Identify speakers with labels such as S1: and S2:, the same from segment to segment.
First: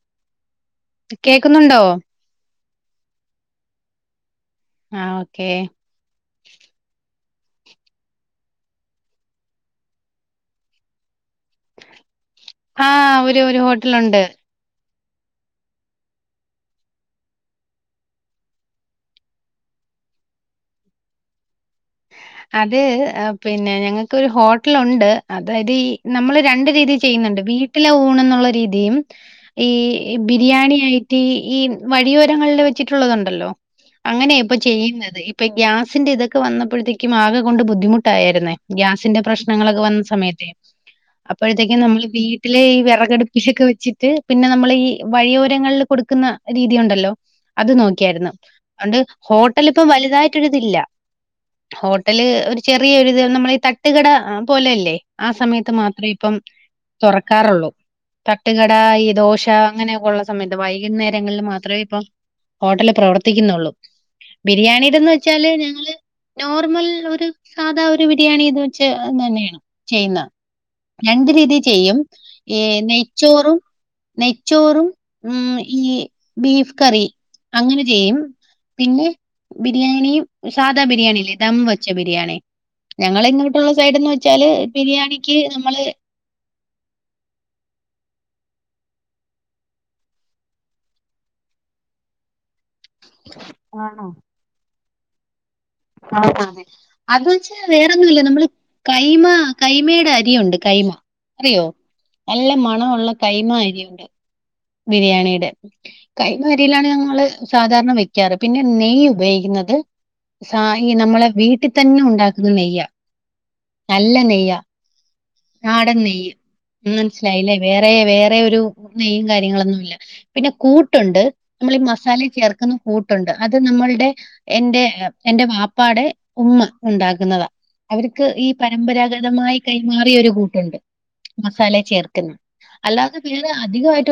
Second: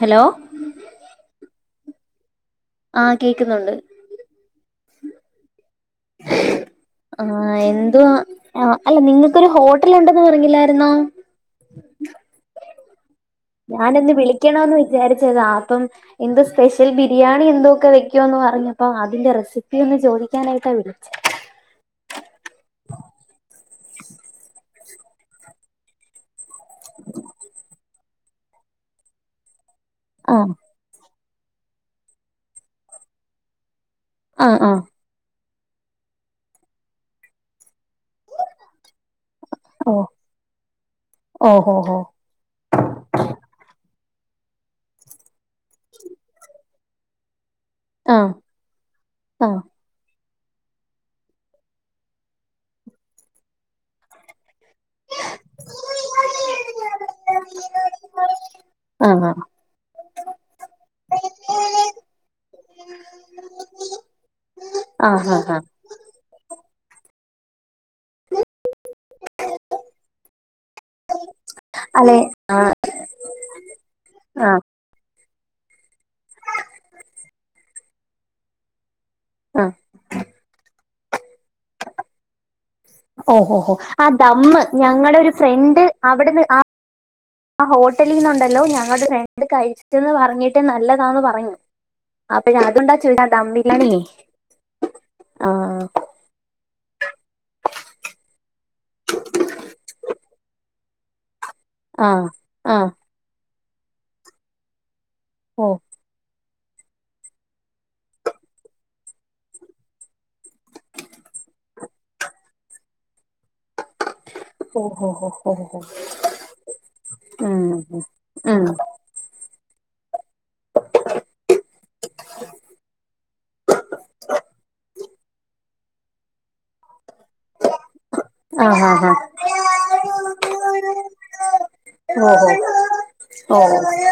S1: Hello
S2: കേക്കുന്നുണ്ടോ?
S1: ആഹ് കേക്കുന്നുണ്ട്
S2: ആഹ് ഓക്കേ [unintelligible]
S1: ആഹ് എന്തുവാ ആഹ് അല്ല നിങ്ങൾക്കൊരു ഹോട്ടൽ ഉണ്ടെന്ന് പറഞ്ഞില്ലായിരുന്നോ
S2: ആഹ് ഒരു ഒരു ഹോട്ടല് ഉണ്ട്
S1: വിളിക്കണംന്ന് വിചാരിച്ചതാ അപ്പം എന്തോ സ്പെഷ്യൽ ബിരിയാണി എന്തോക്കെ വെക്കോന്ന് പറഞ്ഞപ്പോ അതിന്റെ റെസിപ്പി ഒന്ന് ചോദിക്കാനായിട്ടാ വിളിച്ചേ
S2: അത് പിന്നെ ഞങ്ങൾക്കൊരു ഹോട്ടല് ഉണ്ട് അതായത് ഈ നമ്മൾ രണ്ട് രീതി ചെയ്യുന്നുണ്ട് വീട്ടിലെ ഊണ് എന്നുള്ള രീതിയും ഈ
S1: ആഹ്
S2: ബിരിയാണി ഐ- ഈ ഈ വഴിയോരങ്ങളിൽ വെച്ചിട്ടുള്ളതുണ്ടല്ലോ അങ്ങനെയ ഇപ്പൊ
S1: ആഹ് ആഹ്
S2: ചെയ്യുന്നത് ഇപ്പ ഗ്യാസിന്റെ ഇതൊക്കെ വന്നപ്പോഴേത്തെക്കും ആകെ കൊണ്ട് ബുദ്ധിമുട്ട് രുന്നെ ഗ്യാസിന്റെ പ്രശ്നങ്ങളൊക്കെ വന്ന
S1: ഓഹ്
S2: സമയത്ത്
S1: ഓഹോ
S2: അപ്പോഴത്തേക്കും
S1: ഹോ
S2: നമ്മള് വീ ട്ടിലെ ഈ വിറകടുപ്പിലോക്കെ വെച്ചിട്ട് പിന്നെ നമ്മൾ ഈ വഴിയോരങ്ങളിൽ കൊടുക്കുന്ന രീതി ഉണ്ടല്ലോ അത് നോക്കിയായിരുന്നു
S1: ആഹ്
S2: അതുകൊണ്ട്
S1: ആഹ്
S2: ഹോട്ടല് ഇപ്പം വലുതായിട്ടൊരിതില്ല ഹോട്ടല് ഒരു ചെറിയൊരിത് നമ്മൾ ഈ തട്ടുകട പോലെല്ലേ ആ സമയത്ത് മാത്രം ഇപ്പം തുറക്കാറുള്ളൂ തട്ടുകട ഈ
S1: ആഹ് ആഹ്
S2: ദോശ അങ്ങനെയൊക്കെ ഉള്ള സമയത്ത് വൈകുന്നേരങ്ങളിൽ മാത്രമേ ഇപ്പൊ ഹോട്ടല് പ്രവർത്തിക്കുന്നുള്ളു ബിരിയാണിയുടെന്ന്
S1: ആഹ്
S2: വെച്ചാല്
S1: ആഹ് ആഹ്
S2: ഞങ്ങള് നോർമൽ ഒരു സാധാ ഒരു ബിരിയാണി ഇത് വെച്ച് തന്നെയാണ് ചെയ്യുന്ന രണ്ട് രീതി ചെയ്യും
S1: അല്ലെ
S2: ഈ
S1: ആഹ്
S2: നെയ്ച്ചോറും
S1: ആഹ്
S2: നെയ്ച്ചോറും ഉം ഈ ബീഫ് കറി അങ്ങനെ ചെയ്യും പിന്നെ
S1: ആഹ്
S2: ബിരിയാണിയും സാദാ ബിരിയാണിയില്ലേ ദം വച്ച ബിരിയാണി ഞങ്ങള്
S1: ഓഹോ ഹോ
S2: ഇങ്ങോട്ടുള്ള
S1: ഹോ ആ
S2: സൈഡ്ന്ന് വെച്ചാല്
S1: ദമ്മ് ഞങ്ങടെ ഒരു
S2: ബിരിയാണിക്ക്
S1: ഫ്രണ്ട്
S2: നമ്മള്
S1: അവിടുന്ന് ആഹ് ആ ഹോട്ടലിൽ നിന്നുണ്ടല്ലോ ഞങ്ങുടെ രണ്ട് കഴിചിട്ട് ന്ന് പറഞ്ഞിട്ട് നല്ലതാന്ന് പറഞ്ഞു അപ്പഴ അത്ണ്ടാ ചോദിച്ചത് ദംമ്പിരിയാണി
S2: ആണോ
S1: ആഹ്
S2: ആഹ് അതെ അത് വെച്ചാ വേറെന്നുല്ല നമ്മള് കൈമ കൈമയുടെ അരിയുണ്ട് കൈമ അറിയോ
S1: ആ
S2: നല്ല
S1: ആ
S2: മണം ഉള്ള കൈമാ അരിണ്ട് ബിരിയാണിയുടെ
S1: ഓ
S2: കൈമ അരിയിലാണ് ഞങ്ങള് സാധാരണ വെക്കാറ് പിന്നെ നെയ് ഉപയോഗിക്കുന്നത്. സ ഈ നമ്മളെ വീട്ടിൽ തന്നെ ഉണ്ടാക്കുന്ന നെയ്യാ നല്ല നെയ്യാ
S1: ഓ ഹോ ഹോ ഹോ ഹോ
S2: നാടന് നെയ്യ് മനസിലായില്ലേ
S1: ഉം
S2: വേറെ
S1: ഉം
S2: വേറെ ഒരു
S1: ഉം
S2: നെയ്യും കാര്യ കാര്യങ്ങളൊന്നൂല്ല പിന്നെ കൂട്ടുണ്ട് നമ്മൾ ഈ മസാല ചേർക്കുന്ന കൂട്ടുണ്ട് അത് നമ്മള്ടെ എന്റെ എന്റെ വാപ്പാടെ ഉമ്മ ഉണ്ടാക്കുന്നതാ അവർക്ക് ഈ
S1: ആ ഹാ ഹാ
S2: പരമ്പരാഗതമായി കൈമാറിയൊരു കൂട്ടുണ്ട് മസാല ചേർക്ക്‌ ൽ അല്ലാതെ ഫില്ല്
S1: ഓഹോ ഓ
S2: അധികമായിട്ട്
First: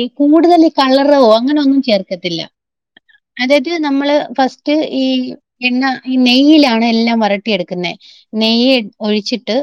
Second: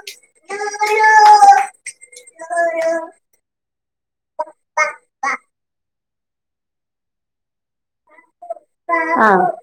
S2: ഈ കൂടുതൽ ഈ കളറോ അങ്ങനെ ഒന്നും ചേർക്കത്തില്ല എല്ലാറ്റിലും നമ്മള് ഫസ്റ്റ് ഈ എണ്ണ ഈ നെയ്യിലാണ് എല്ലാം വരട്ടിയെടുക്കുന്നെ നെയ്യ്
S1: ആ
S2: ഒഴിച്ചിട്ട്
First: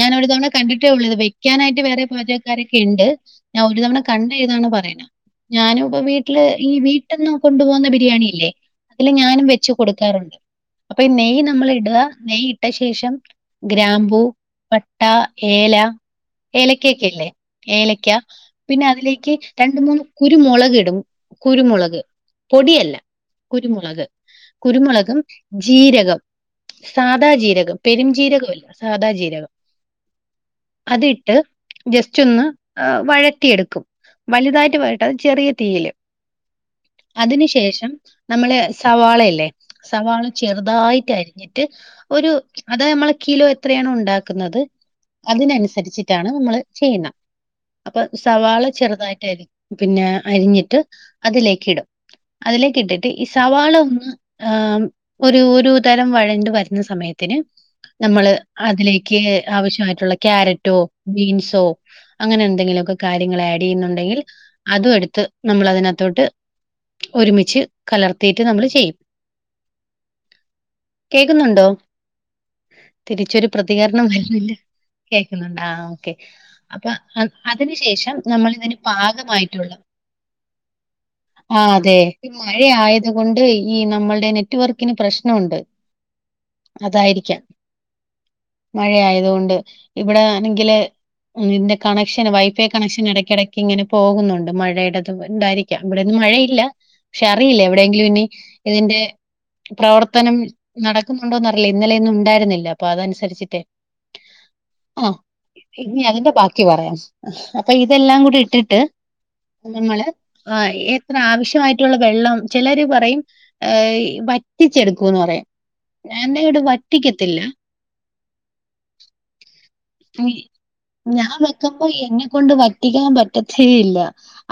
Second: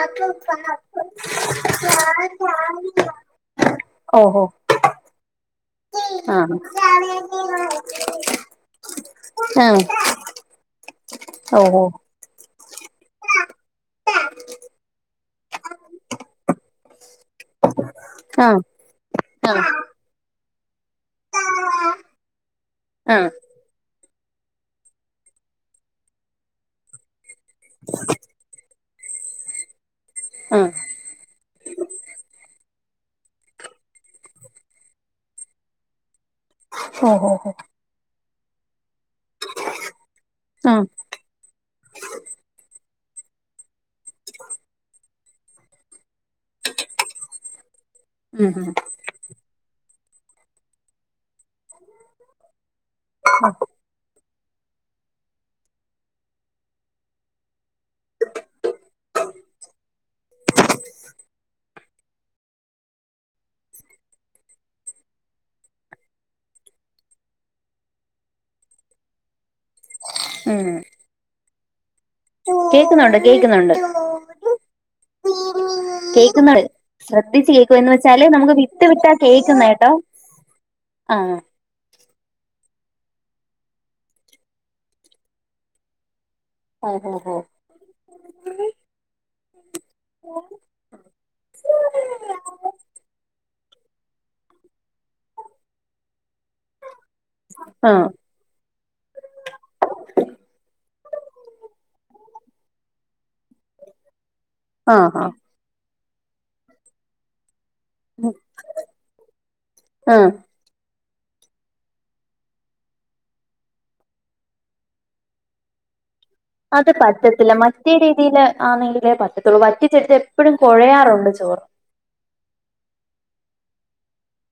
S2: ഞാൻ ഒരു തവണ കണ്ടിട്ടേ ഉള്ളൂ ഇത് വെക്കാനായിട്ട് വേറെ പാചകക്കാരൊക്കെ ഉണ്ട് ഞാൻ ഒരു തവണ
S1: ഓഹോ
S2: കണ്ട താണ് പറയേണെ ഞാനും ഇപ്പ വീട്ടില് ഈ വീട്ട്ന്നും കൊണ്ടുപോകുന്ന
S1: ആ
S2: ബിരിയാണില്ലേ അതില് ഞാനും
S1: ആ
S2: വെച്ച് കൊടുക്കാറുണ്ട് അപ്പൊ ഈ നെയ്യ് നമ്മൾ
S1: ഓഹോ
S2: ഇട നെയ്യ് ഇട്ട ശേഷം ഗ്രാമ്പൂ പട്ട ഏല ഏലക്കൊക്കെ ഇല്ലേ ഏലക്ക
S1: ആ
S2: പിന്നെ അതിലേക്ക്
S1: ആ
S2: രണ്ട് മൂന്ന് കുരുമുളക് ഇടും കുരുമുളക് പൊടിയല്ല
S1: ആ
S2: കുരുമുളക് കുരുമുളകും ജീരകം സാദാ ജീരകം പെരുംജീരകല്ല സാദാ ജീരകം
S1: ആഹ
S2: അതിട്ട് ജസ്റ്റ് ഒന്ന് ഹ് വഴറ്റിയെടുക്കും വലുതായിട്ട് വരട്ട് അത് ചെറിയ തീയില്
S1: ഓ ഓ
S2: അതിനു
S1: ഓ
S2: ശേഷം നമ്മള് സവാളയല്ലേ സവാള
S1: ആ
S2: ചെറുതായിട്ട് അരിഞ്ഞി ഒരു അതായ നമ്മളെ കിലോ എത്രയാണ് ഉണ്ടാക്കുന്നത് അതിനനുസരിച്ചിട്ടാണ് നമ്മള് ചെയ്യുന്നത് അപ്പൊ
S1: ഉം
S2: സവാള്
S1: ഉം
S2: ചെറുതായിട്ടരി പിന്നെ അരിഞ്ഞിട്ട് അതിലേക്ക് ഇടും അതിലേക്ക് ഇട്ടിട്ട് ഈ സവാള ഒന്ന് ആഹ ഒരു ഒരു തരം വഴണ്ട വരുന്ന സമയത്തിന് നമ്മള് അതിലേക്ക് ആവശ്യമായിട്ടുള്ള ക്യാരറ്റോ ബീൻസോ അങ്ങനെ എന്തെങ്കിലുമൊക്കെ കാര്യങ്ങള് ആഡ്യ്യുന്നുണ്ടെങ്കിൽ അതും എടുത്ത് നമ്മള് അതിനകത്തോട്ട് ഒരുമിച്ച് കലർത്തിയിട്ട് നമ്മള് ചെയ്യും
S1: ഉം
S2: കേക്കുന്നുണ്ടോ
S1: കേക്കുന്നുണ്ട്
S2: തിരിച്ചൊരു
S1: കേക്കുന്നുണ്ട്
S2: പ്രതികരണം വരുന്നില്ല കേൾക്കുന്നുണ്ട്ആ ഓക്കെ
S1: കേക്കുന്നുണ്ട്
S2: അപ്പൊ
S1: ശ്രദ്ധിച്ച്
S2: അതിനു
S1: കേൾക്കുവ എന്ന്
S2: ശേഷം
S1: വെച്ചാല്
S2: നമ്മള്
S1: നമുക്ക്
S2: ഇതിന്
S1: വിട്ട് വിട്ടാ കേൾക്കുന്ന
S2: പാകമായിട്ടുള്ള
S1: കേട്ടോ ആ
S2: ആഹ അതെ ഈ മഴ ആയത കൊണ്ട് ഈ നമ്മളുടെ നെറ്റ്വർക്കിന് പ്രശ്നുണ്ട്
S1: ആ
S2: അതായിരിക്കാം മഴയായതുകൊണ്ട് ഇവിടെ ആണെങ്കില് ഇതിൻ്റെ കണക്ഷന് വൈഫൈ കണക്ഷൻ ഇടക്കിടയ്ക്ക് ഇങ്ങനെ പോകുന്നുണ്ട് മഴയുടെത് ഉണ്ടായിരിക്കാം ഇവിടെൊന്നും മഴയില്ല പക്ഷെ അറിയില്ല
S1: ആ
S2: എവിടെയെങ്കിലും ഇനി ഇതിൻ്റെ പ്രവർത്തനം നടക്കുന്നുണ്ടോന്ന അറില്ല ഇന്നലെൊന്നും ഉണ്ടായിരുന്നില്ല അപ്പൊ അതനുസരിച്ചിട്ടെ
S1: ആ
S2: ആഹ ഇനി അതിന്റെ ബാക്കി പറയാം അപ്പൊ ഇതെല്ലാം കൂടി ഇട്ടിട്ട് നമ്മള്
S1: ആ
S2: ആഹ എത്ര ആവശ്യമായിട്ടുള്ള വെള്ളം ചിലര് പറയും വറ്റിച്ചെടുക്കൂന്ന് പറയാം എന്താെും [unintelligible]
S1: അത് പറ്റത്തില്ല മറ്റേ രീതിയിൽ ആണെങ്കിലേ പറ്റത്തുള്ളൂ വറ്റ ചെടുത്ത് എപ്പോഴും കുഴയാറുണ്ട് ചോറ്
S2: ഓഹ് എന്നെ കൊൊണ്ട് വറ്റിക്കാൻ പറ്റത്തെ യില്ല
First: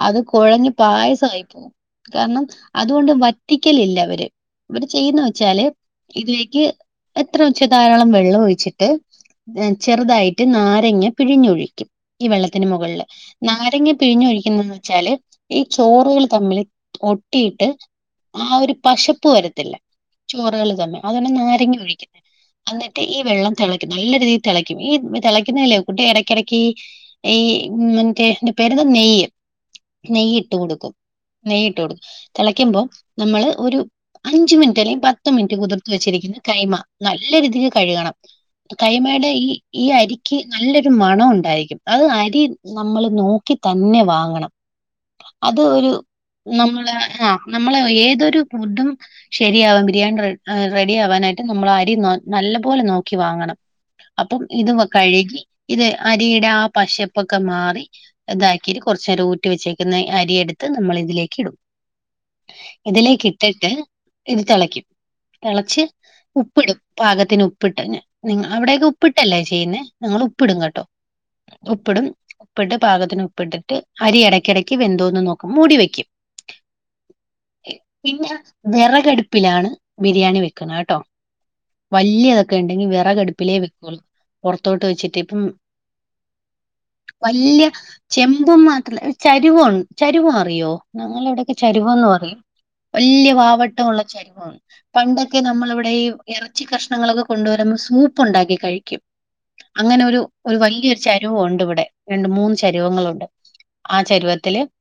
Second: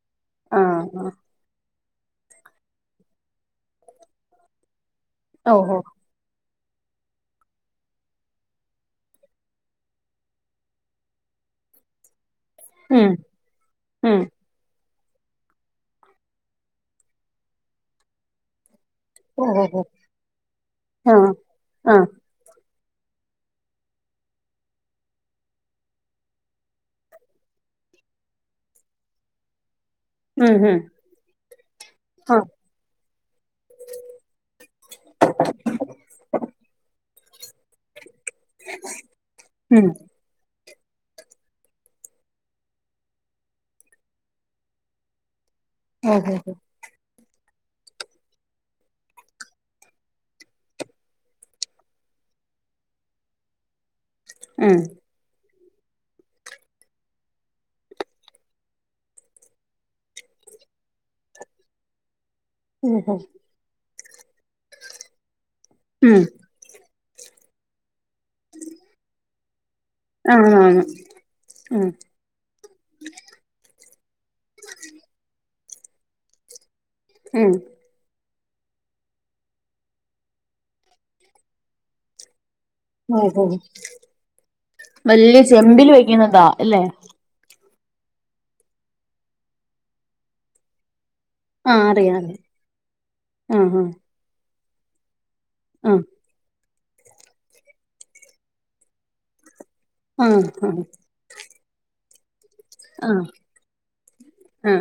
S2: അത്
S1: ആ
S2: കുഴഞ്ഞഞ്
S1: ആ
S2: പായസമായിപ്പോവും കാരണം അതുകൊണ്ട് വറ്റിക്കലില്ല അവര് ഇര് ചെയ്യുന്ന വെച്ചാല്
S1: ഓഹോ
S2: ഇതിലേക്ക് എത്ര ഉച്ച ധാരാളം വെള്ളം ഒഴിച്ചിട്ട് എഹ് ചെറുതായിട്ട് നാരങ്ങ പിഴിഞ്ഞൊഴിക്കും ഈ വെള്ളത്തിന് മുകളില്
S1: ഉം
S2: നാരങ്ങ
S1: ഉം
S2: പിഴിഞ്ഞൊഴിക്കുന്നന്ന് വെച്ചാല് ഈ ചോറുകൾ തമ്മിൽ ഒട്ടിയിട്ട് ആ ഒരു പശ ഉപ്പ് വരത്തില്ല ചോറുകള് തന്നെ
S1: ആ
S2: അതന്ന നാരങ്ങി
S1: ആ
S2: ഒഴിക്കുന്നത് എന്നിട്ട് ഈ വെള്ളം തിളക്കും നല്ല രീതിയിൽ തിളക്കും ഈ തിളക്കുന്നതിലെ കുട്ട് ഇടയ്ക്കിടയ്ക്ക് ഈ മറ്റേ ന്റെ പേര്ന്ത നെയ്യ് നെയ്യ് ഇട്ട്
S1: ഉം ഉം
S2: കൊടുക്കും നെയ്യ്ട്ട് കൊടു
S1: ആ
S2: തിളയ്ക്കുമ്പോ നമ്മള് ഒരു അഞ്ചു മിനിറ്റ് അല്ലെ പത്ത് മിനിറ്റ് കുതിർത്ത് വെച്ചിരിക്കുന്ന കൈമ നല്ല രീതിൽ കഴുകണം കൈമയുടെ ഈ ഈ
S1: ഉം
S2: അരി ക്ക് നല്ലൊരു മണ ഉണ്ടായിരിക്കും അത് അരി നമ്മള് നോക്കി തന്നെ വാങ്ങണം അത് ഒരു നമ്മള് ആഹ് നമ്മള് ഏതൊരു ഫുഡഡും ശരിയാവാം ബിരിയാണി റെഡി ആവാനായിട്ട് നമ്മൾ അരി നല്ല പോലെ നോക്കി വാങ്ങണം അപ്പം ഇത് കഴുകി ഇത് അരിയുടെ ആ പശപ്പൊക്കെ മാറി ഇതാക്കിയിട്ട് കൊർച്ചേരം ഊറ്റി വെച്ചേക്കുന്ന അരിയടുത്ത് നമ്മള് ഇതിലേക്ക് ഇടും
S1: ഉം
S2: ഇതിലേക്ക് ഇട്ടിട്ട് ഇത് തിളയ്ക്കും തിളച്ച്
S1: ഉം
S2: ഉ ഉപ്പിടും പാകത്തിന് ഉപ്പിട്ട് നി അവിടയൊക്കെ ഉപ്പിട്ടല്ലേ ചെയ്യുന്നെ ഞങ്ങള്
S1: ആ ആണ്
S2: ഉപ്പിടും
S1: ആണ്
S2: കേട്ടോ
S1: ഉം
S2: ഉപ്പിടും ഉപ്പിട്ട് പാകത്തിന് ഉപ്പിട്ടിട്ട് അരി ഇടയ്ക്കിടക്ക് വെന്തോന്ന് നോക്കും മൂടി വെക്കും
S1: ഉം.
S2: പിന്നെ വെറകടുപ്പിലാണ് ബിരിയാണി വെക്കുന്നത് കേട്ടോ വല്ല്യ ക്കെണ്ടെങ്കി
S1: ഓഹോ
S2: വിറകടുപ്പിലേ വെക്കുള്ളൂ പുറത്തോട്ട് വെച്ചിട്ട് പ്പം.
S1: [unintelligible] അല്ലെ
S2: വല്യ ചെമ്പും മാത്രല് ചരിവൊൻ ചരിവ് മറിയോ ഞങ്ങളടെ. കെ
S1: ആ അറിയാം അറിയാം
S2: ചരുവന്നറിയും വല്യ വാവട്ടമുള്ള ചരുവാണ് പണ്ടൊക്കെ
S1: ആ
S2: നമ്മളിവിടെ
S1: ആ
S2: ഈ. ഇറച്ചി കഷ്ണങ്ങളൊക്കെ കൊണ്ട് വരുമ്പോൾ സൂപ്പ് ഉണ്ടാക്കി കഴിക്കും അങ്ങനെ ഒരു
S1: ആ ആ
S2: വല്യ ചരു രുവുണ്ട് ഇവിടെ രണ്ട് മൂന്ന് ചരുവങ്ങളുണ്ട്
S1: ആ
S2: ആ ചരുവത്തില്.
S1: ആ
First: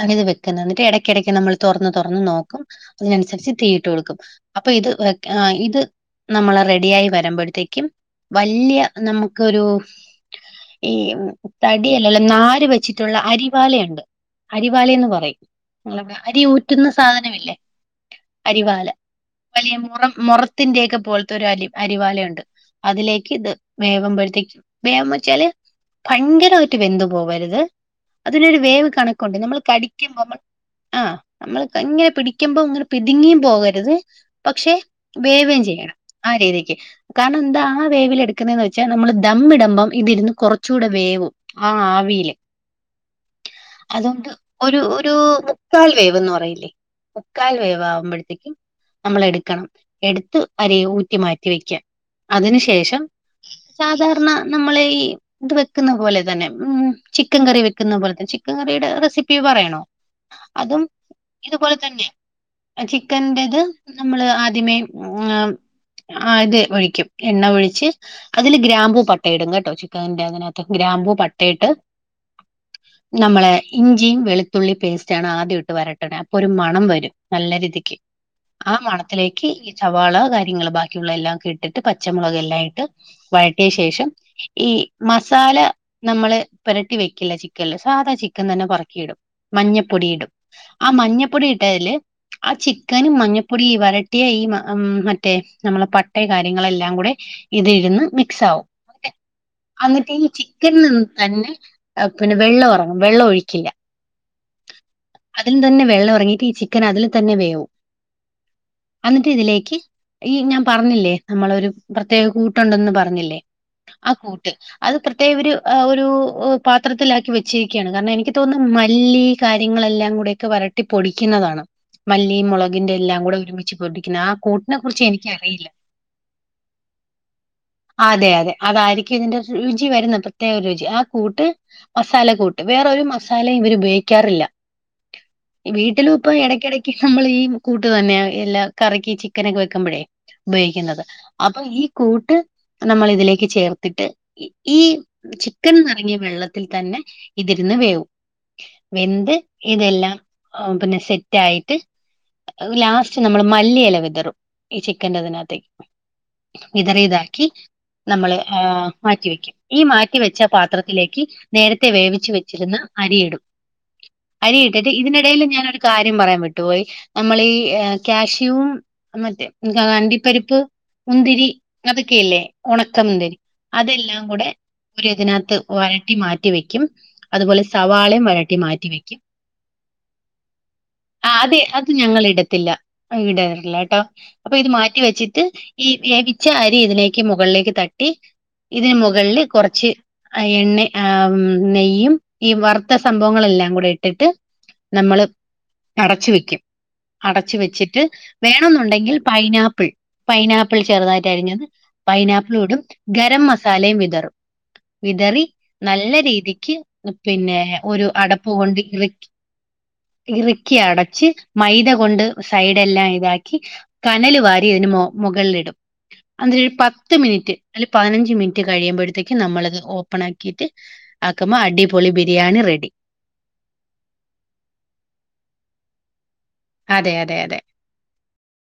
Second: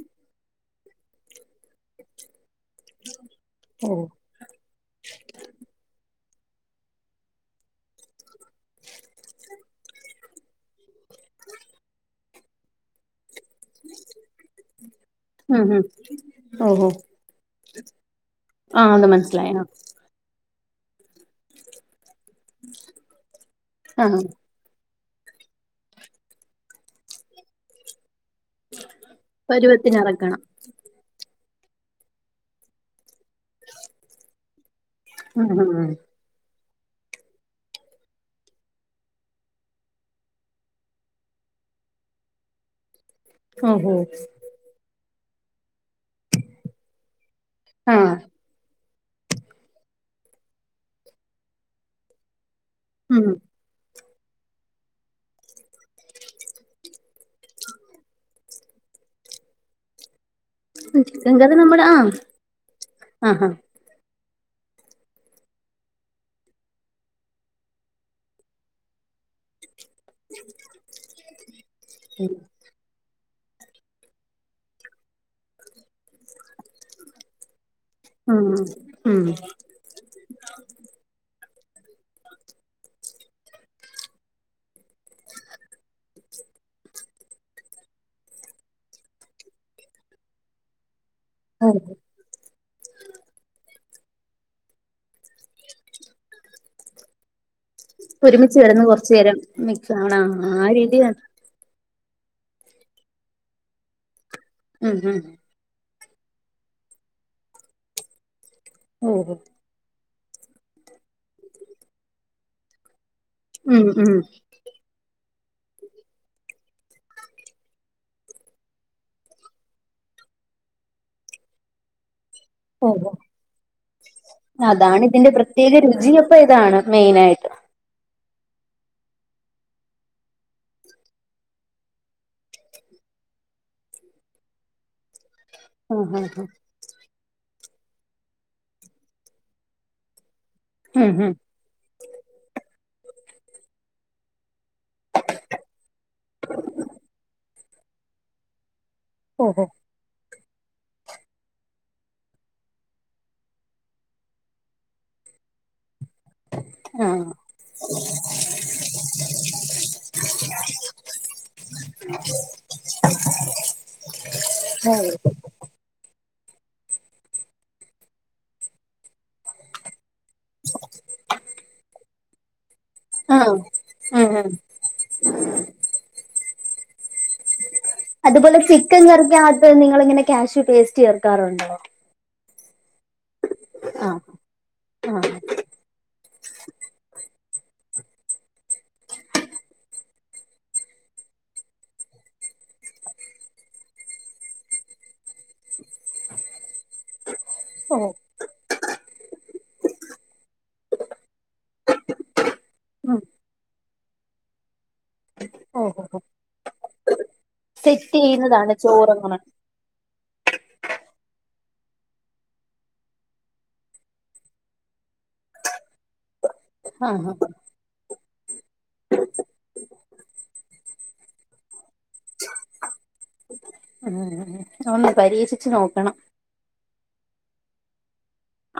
S2: ആണ് ഇത് വെക്കുന്നത് എന്നിട്ട് ഇടയ്ക്കിടക്ക് നമ്മൾ തുറന്ന് തുറന്ന് നോക്കും അതിനനുസരിച്ച് തീയിട്ടു
S1: ഓ
S2: കൊടുക്കും. അപ്പൊ ഇത് ഇത് നമ്മൾ റെഡി ആയി വരുമ്പോയ്ത്തേക്കും. വല്ല്യ നമുക്കൊരു. ഈ തടിയല്ലല്ല നാര് വെച്ചിട്ടുള്ള അരിവാലയുണ്ട് അരിവാലയന്ന് പറയും.
S1: ഉം ഉം
S2: അരി ഊറ്റുന്ന
S1: ഓഹോ
S2: സാധനമില്ലേ
S1: ആ
S2: അരിവാല
S1: അത് മനസ്സിലായി ആ
S2: വലിയ മുറം മുറ ത്തിന്റെക്കെ പോൽത്തെരു അരി അരിവാലയുണ്ട് അതിലേക്ക് ഇത്
S1: ആ
S2: വേവമ്പോഴത്തേക്കും വേവ ച്ചാല് ഭയങ്കരവായിട്ട് വെന്ത് പോവരുത്. അതിനൊരു വേവ് കണക്കുണ്ട് നമ്മൾ കടിക്കുമ്പോ മ്മൾ
S1: പരുവത്തിനിറക്കണം
S2: ആ നമ്മൾ ഇങ്ങനെ പിടിക്കുമ്പോ ഇങ്ങട് പിതുങ്ങിയും പോകരുത് പക്ഷെ
S1: ഉം
S2: വേവയും
S1: ഉം ഉം
S2: ചെയ്യണം. ആ രീതിക്ക് കാരണം എന്താ ആ വേവിൽ എടുക്കുന്നന്ന് വെച്ചാ നമ്മള് ദമ്മിടുമ്പം. ഇതിരുന്ന് കുറച്ചുകൂടെ വേവും ആ ആവിയില്
S1: ഓഹോ
S2: അതുകൊണ്ട്. ഒരു ഒരു മുക്കാൽ വേവ്ന്ന് പറയില്ലേ മുക്കാൽ വേവ്
S1: ആ
S2: ആവുമ്പോഴത്തേക്കും. നമ്മള എടുക്കണം എടുത്ത് അരി ഊറ്റി മാറ്റി വെക്ക അതിന് ശേഷം.
S1: ഉം
S2: സാധാരണ നമ്മള ഈ. ഇത് വെക്കുന്ന പോലെ തന്നെ ഉം ചിക്കൻ കറി വെക്കുന്ന പോലെ തന്നെ ചിക്കൻ കറിയുടെ റെസിപ്പി പറയണോ? അതും
S1: ചിക്കൻ കറി
S2: ഇതുപോലെ
S1: നമ്മുടെ ആ
S2: തന്നെ
S1: ആ ആ
S2: ചിക്കൻറത്. നമ്മള് ആദ്യമേ ആഹ് ഇത് ഒഴിക്കും എണ്ണ ഒഴിച്ച് അതില് ഗ്രാമ്പൂ പ ട്ട ഇടും കേട്ടോ ചിക്കൻന്റെ അതിനകത്ത് ഗ്രാമ്പൂ പട്ടയിട്ട്.
S1: ഉം.
S2: റ്റം നമ്മളെ ഇഞ്ചിയും വെളുത്തുള്ളി പേസ്റ്റ് ആണ് ആദ്യം ഇട്ട് വരട്ടണെ അപ്പൊ ഒരു മണം വരും നല്ല രീതി ക്ക്
S1: ഉം
S2: ആ
S1: ഉം
S2: മണത്തിലേക്ക് ഇത്. സവാള കാര്യങ്ങൾ ബാക്കിയുള്ള എല്ലാം ഒക്കെ ഇട്ടിട്ട് പച്ചമുളക് എല്ലാം ഇട്ട് വഴറ്റിയ ശേഷം. ഈ മസാല നമ്മള് പുരട്ടി വെക്കില്ല ചിക്കനില് സാദാ ചിക്കൻ തന്നെ പെറുക്കിയിടും. മഞ്ഞപ്പൊടി ഇടും ആ മഞ്ഞപ്പൊടി
S1: ഓ
S2: ഇട്ടതില്. ആ ചിക്കനും മഞ്ഞപ്പൊടിയും വരട്ടിയ ഈ മ മറ്റേ നമ്മള് പട്ട കാര്യങ്ങളെല്ലാം കൂടെ. ഇതിരുന്ന് മിക്സ്
S1: ഒരുമിച്ച്
S2: ആവും
S1: കിടന്ന് കുറച്ചു നേരം മിക്സ്
S2: എന്നിട്ട് ഈ
S1: ആവണം ആ
S2: ചിക്കൻ
S1: രീതി
S2: നിന്ന് തന്നെ. പിന്നെ വെള്ളം ഇറങ്ങും വെള്ളം ഒഴിക്കില്ല.
S1: ഉം ഉം.
S2: അതിൽ തന്നെ വെള്ളം ഇറങ്ങിട്ട് ഈ ചിക്കൻ അതിൽ തന്നെ വേവും എന്നിട്ട്
S1: ഓഹോ
S2: ഇതിലേക്ക്. ഈ ഞാൻ പറഞ്ഞില്ലേ നമ്മള ഒരു പ്രത്യേക കൂട്ടുണ്ടന്ന് പറഞ്ഞില്ലേ
S1: ഉം
S2: ആ
S1: ഉം
S2: കൂട്ട്. അത് പ്രത്യേക ഒരു ആ ഒരു പാത്രത്തിലാക്കി വെച്ചിരിക്ക്യാണ് കാരണം എനിക്ക് തോന്നുന്നു മല്ലി. കാര്യങ്ങളെല്ലാം കൂടെക്കെ വരട്ടി പൊടിക്കുന്നതാണ് മല്ലി മുളക്. തിന്റെ
S1: ഓഹോ
S2: എല്ലാം കൂടെ ഒരുമിച്ച് പൊടിക്കുന്ന ആ കൂട്ടിനെ
S1: അതാണ്
S2: കുറിച്ച്
S1: ഇതിന്റെ
S2: എനിക്കറിയില്ല.
S1: പ്രത്യേക രുചിയപ്പ ഇതാണ് മെയിനായിട്ട്
S2: അതെ അതെ അതായിരിക്കും ഇതിന്റെ രുചി വരുന്ന പ്രത്യേക രുചി ആ കൂട്ട്. മസാല കൂട്ട് വേറൊരു മസാല ഇവർ ഉപയോഗിക്കാറില്ല.
S1: ആ
S2: വീട്ടിലും
S1: ആ
S2: ഇപ്പ
S1: ആ
S2: ഇടയ്ക്കിടയ്ക്ക് നമ്മൾ ഈ കൂട്ട് തന്നെയ എല്ലാ കറിക്ക് ചിക്കൻ ഒക്കെ വെക്കുമ്പഴേ. ഉപയോഗിക്കുന്നത്
S1: ഉം ഉം
S2: അപ്പൊ ഈ കൂട്ട് നമ്മൾ ഇതിലേക്ക് ചേർത്തിട്ട് ഈ ചിക്കൻ ന്നറങ്ങിയ വെള്ളത്തിൽ തന്നെ ഇതിരുന്ന് വേവും. വെന്ത്
S1: ഓഹോ
S2: ഇതെല്ലാം പിന്നെ സെറ്റായിട്ട്. ലാസ്റ്റ് നമ്മള് മല്ലി ഇല വിതറും ഈ ചിക്കന്റെ അതിനകത്തേക്ക്
S1: ആ
S2: വിതറിയതാക്കി നമ്മൾ മാറ്റിവെക്കും ഈ മാറ്റിവെച്ച പാത്രത്തിലേക്ക് നേരത്തെ വേവിച്ചു വെച്ചിരുന്ന അരിയിടും അരിയിട്ടിട്ട്
S1: ഓ
S2: ഇതിനിടയിൽ ഞാനാണ് കാര്യം പറയാൻ വിട്ടുപോയി നമ്മളീ ക്യാഷുവും മറ്റേ അണ്ടിപ്പരിപ്പ് മുന്തിരി അതൊക്കെയല്ലേ ഉണക്കമുന്തിരി
S1: ആഹ്
S2: അതെല്ലാം
S1: ഉം
S2: കൂടെ
S1: ഉം
S2: ഒരു ഇതിനകത്ത് വരട്ടി മാറ്റി വെക്കും അതുപോലെ സവാളയും വഴട്ടി
S1: അതുപോലെ ചിക്കൻ
S2: മാറ്റിവെക്കും
S1: കറിക്കകത്ത് നിങ്ങളിങ്ങനെ കാഷ്യൂ പേസ്റ്റ്
S2: ആഹ് അതെ
S1: ചേർക്കാറുണ്ടോ
S2: അത് ഞങ്ങളിട ത്തില്ല ഇടലില്ലാട്ടോ
S1: ആഹ്
S2: അപ്പൊ ഇത് മാറ്റി
S1: ആഹ്
S2: വെച്ചിട്ട് ഈ വേവിച്ച അരി ഇതിലേക്ക് മു മുകളിലേക്ക് തട്ടി ഇതിന് മുകളിൽ കുറച്ച് എണ്ണ ആ നെയ്യും ഈ വറുത്ത സംഭവങ്ങളെല്ലാം കൂടെ ഇട്ടിട്ട് നമ്മള് അടച്ചു വെക്കും അടച്ച്
S1: ഓ
S2: വെച്ചിട്ട് വേണെന്നുണ്ടെങ്കിൽ പൈനാപ്പിൾ പൈനാപ്പിൾ ചെറുതായിട്ട് അരിഞ്ഞത് പൈനാപ്പിളിടും
S1: ഉം
S2: ഗരം മസാലയും വിതറും വിതറി
S1: ഓഹോ
S2: നല്ല രീതിക്ക് പിന്നെ ഒരു
S1: സെറ്റ്
S2: അടപ്പ്
S1: ചെയ്യുന്നതാണ്
S2: കൊണ്ട് ഇറക്കി
S1: ചോറങ്ങനെ
S2: ഇറക്കി അടച്ച് മൈദ കൊണ്ട് സൈഡെല്ലാം ഇതാക്കി കനല് വാരി അതിന് മൊ മുകളിലിടും അതൊരു പ
S1: ആഹ്
S2: അല്ല പതിനഞ്ച് മിനിറ്റ് കഴിയുമ്പോഴത്തേക്ക് നമ്മളത് ഓപ്പൺ ആക്കിയിട്ട് ആക്കുമ്പോ അടി പൊളി ബിരിയാണി റെഡി
S1: ഉ ഒന്ന് പരീക്ഷിച്ച് നോക്കണം
S2: അതെ അതെ അതെ